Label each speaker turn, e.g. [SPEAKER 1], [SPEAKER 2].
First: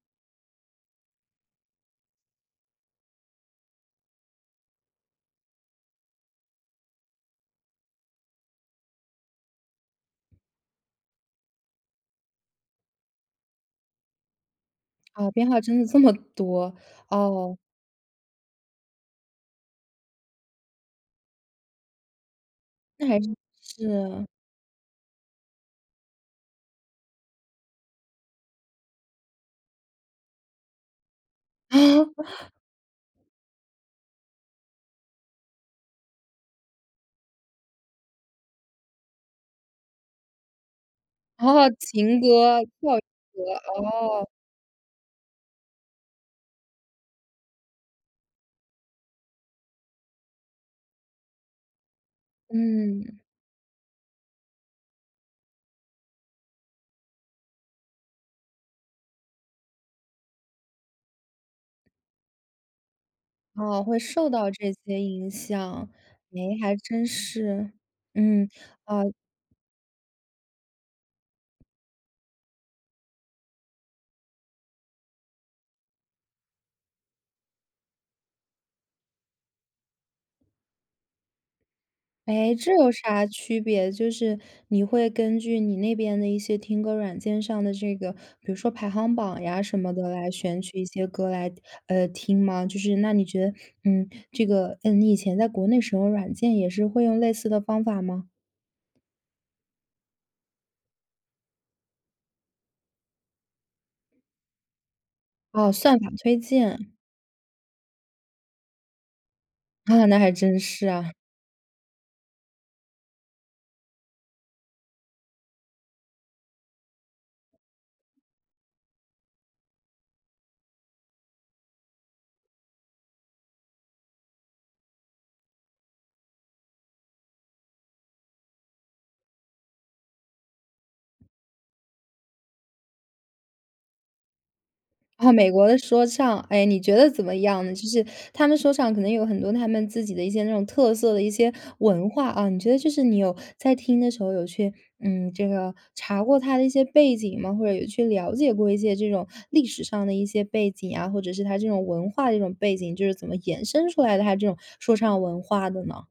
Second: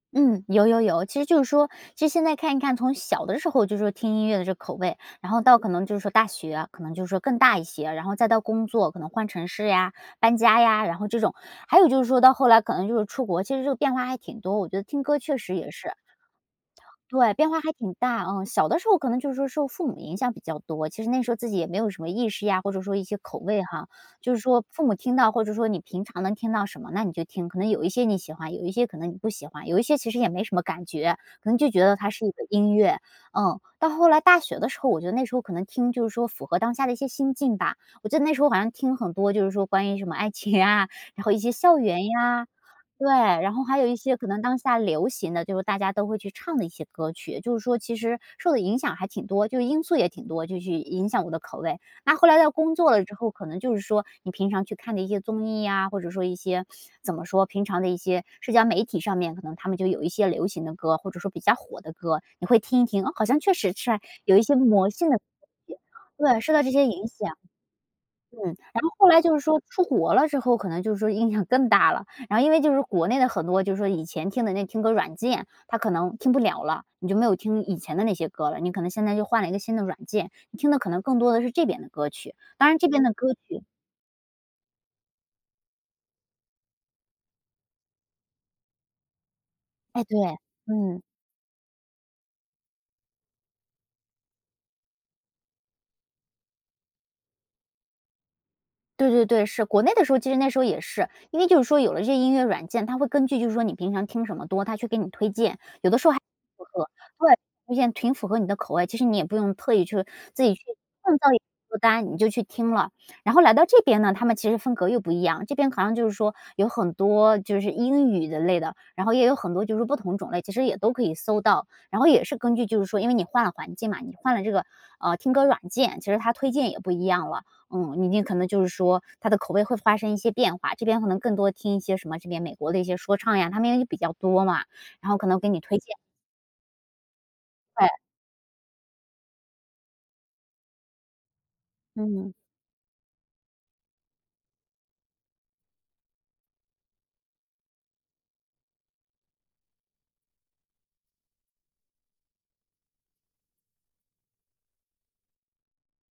[SPEAKER 1] 嗯，有有有。其实就是说，其实现在看一看，从小的时候就是说听音乐的这个口味，然后到可能就是说大学，可能就是说更大一些，然后再到工作，可能换城市呀、搬家呀，然后这种，还有就是说到后来可能就是出国，其实这个变化还挺多，我觉得听歌
[SPEAKER 2] 啊，
[SPEAKER 1] 确
[SPEAKER 2] 变
[SPEAKER 1] 实
[SPEAKER 2] 化
[SPEAKER 1] 也
[SPEAKER 2] 真的
[SPEAKER 1] 是。
[SPEAKER 2] 这么多，
[SPEAKER 1] 对，变
[SPEAKER 2] 哦。
[SPEAKER 1] 化还挺大，嗯。小的时候可能就是说受父母影响比较多，其实那时候自己也没有什么意识呀，或者说一
[SPEAKER 2] 那
[SPEAKER 1] 些
[SPEAKER 2] 还是
[SPEAKER 1] 口味哈。
[SPEAKER 2] 是。
[SPEAKER 1] 就是说父母听到，或者说你平常能听到什么，那你就听，可能有一些你喜欢，有一些可能你不喜欢，有一些其实也没什么感觉，可能就觉得它是一个 音乐，嗯。到后来大学的时候，我觉得那时候可能听就是说符合当下的一些心境吧。我记得那时候好像听很多就是说关于什么爱情啊，然后一些
[SPEAKER 2] 哦，
[SPEAKER 1] 校园
[SPEAKER 2] 情
[SPEAKER 1] 呀，
[SPEAKER 2] 歌，怪
[SPEAKER 1] 对，
[SPEAKER 2] 不得。
[SPEAKER 1] 然后还有一些可
[SPEAKER 2] 哦。
[SPEAKER 1] 能当下流行的，就是大家都会去唱的一些歌曲，就是说其实受的影响还挺多，就因素也挺多，就去影响我的口味。那后来到工作了之
[SPEAKER 2] 嗯。
[SPEAKER 1] 后，可能就是说你平常去看的一些综艺啊，或者说一些怎么说，平常的一些社交媒体上面，可能它们就有一些流行的歌，或者说比较火的歌，你会听一听，哦，好像确实
[SPEAKER 2] 哦，
[SPEAKER 1] 是
[SPEAKER 2] 会受
[SPEAKER 1] 有一
[SPEAKER 2] 到
[SPEAKER 1] 些
[SPEAKER 2] 这
[SPEAKER 1] 魔
[SPEAKER 2] 些
[SPEAKER 1] 性的东
[SPEAKER 2] 影
[SPEAKER 1] 西，
[SPEAKER 2] 响。
[SPEAKER 1] 对，受
[SPEAKER 2] 诶，
[SPEAKER 1] 到这
[SPEAKER 2] 还
[SPEAKER 1] 些
[SPEAKER 2] 真
[SPEAKER 1] 影响。
[SPEAKER 2] 是，
[SPEAKER 1] 嗯，
[SPEAKER 2] 嗯，
[SPEAKER 1] 然后后
[SPEAKER 2] 哦。
[SPEAKER 1] 来就是说出国了之后，可能就是说影响更大了，然后因为就是国内的很多就是说以前听的那听歌软件，它可能听不了了，你就没有听以前的那些歌了，你可能现在就换了一个新的软件，你听的可能更多的是这边的歌曲，
[SPEAKER 2] 诶，
[SPEAKER 1] 当
[SPEAKER 2] 这
[SPEAKER 1] 然这
[SPEAKER 2] 有
[SPEAKER 1] 边的
[SPEAKER 2] 啥
[SPEAKER 1] 歌
[SPEAKER 2] 区
[SPEAKER 1] 曲
[SPEAKER 2] 别？就是你会根据你那边的一些听歌软件上的这个，比如说排行榜呀，什么
[SPEAKER 1] 哎，
[SPEAKER 2] 的
[SPEAKER 1] 对，
[SPEAKER 2] 来选取一
[SPEAKER 1] 嗯。
[SPEAKER 2] 些歌来，呃，听吗？就是那你觉得，嗯，这个，嗯，你以前在国内使用软件，也是会用类似的方法吗？
[SPEAKER 1] 对对对，是。国内的时候，其实那时候也是，因为就是说有了这些音乐软件，它会根据就是说你平常听什么多，它去给你推荐，
[SPEAKER 2] 哦，
[SPEAKER 1] 有的
[SPEAKER 2] 算法
[SPEAKER 1] 时候还挺
[SPEAKER 2] 推
[SPEAKER 1] 符合，
[SPEAKER 2] 荐。
[SPEAKER 1] 对，发现挺符合你的口味，其实你也不用特意去
[SPEAKER 2] 啊，那还
[SPEAKER 1] 自己
[SPEAKER 2] 真
[SPEAKER 1] 去
[SPEAKER 2] 是啊。
[SPEAKER 1] 创造一个歌单，你就去听了。然后来到这边呢，它们其实风格又不一样，这边好像就是说有很多，就是英语的类的，然后也有很多就是说不同种类，其实也都可以搜到。然后也是根据就是说因为你换了环境嘛，你换了这个，呃，听歌软件，其实它推荐也不一样了，嗯。明天可能就是说它的口味会发生一些变化，这边可能更多听一些什么这边美国的一些说唱呀，它们也比较多嘛，然后可
[SPEAKER 2] 啊，
[SPEAKER 1] 能给
[SPEAKER 2] 美
[SPEAKER 1] 你
[SPEAKER 2] 国的
[SPEAKER 1] 推荐。
[SPEAKER 2] 说唱，诶，你觉得怎么样呢？就
[SPEAKER 1] 对。
[SPEAKER 2] 是它们说唱可能有很多它们自己的一些那种特色的一些文化
[SPEAKER 1] 嗯。
[SPEAKER 2] 啊，你觉得就是你有在听的时候有去，嗯，这个查过它的一些背景吗？或者有去了解过一些这种历史上的一些背景啊，或者是它这种文化的这种背景，就是怎么延伸出来的，它这种说唱文化的呢？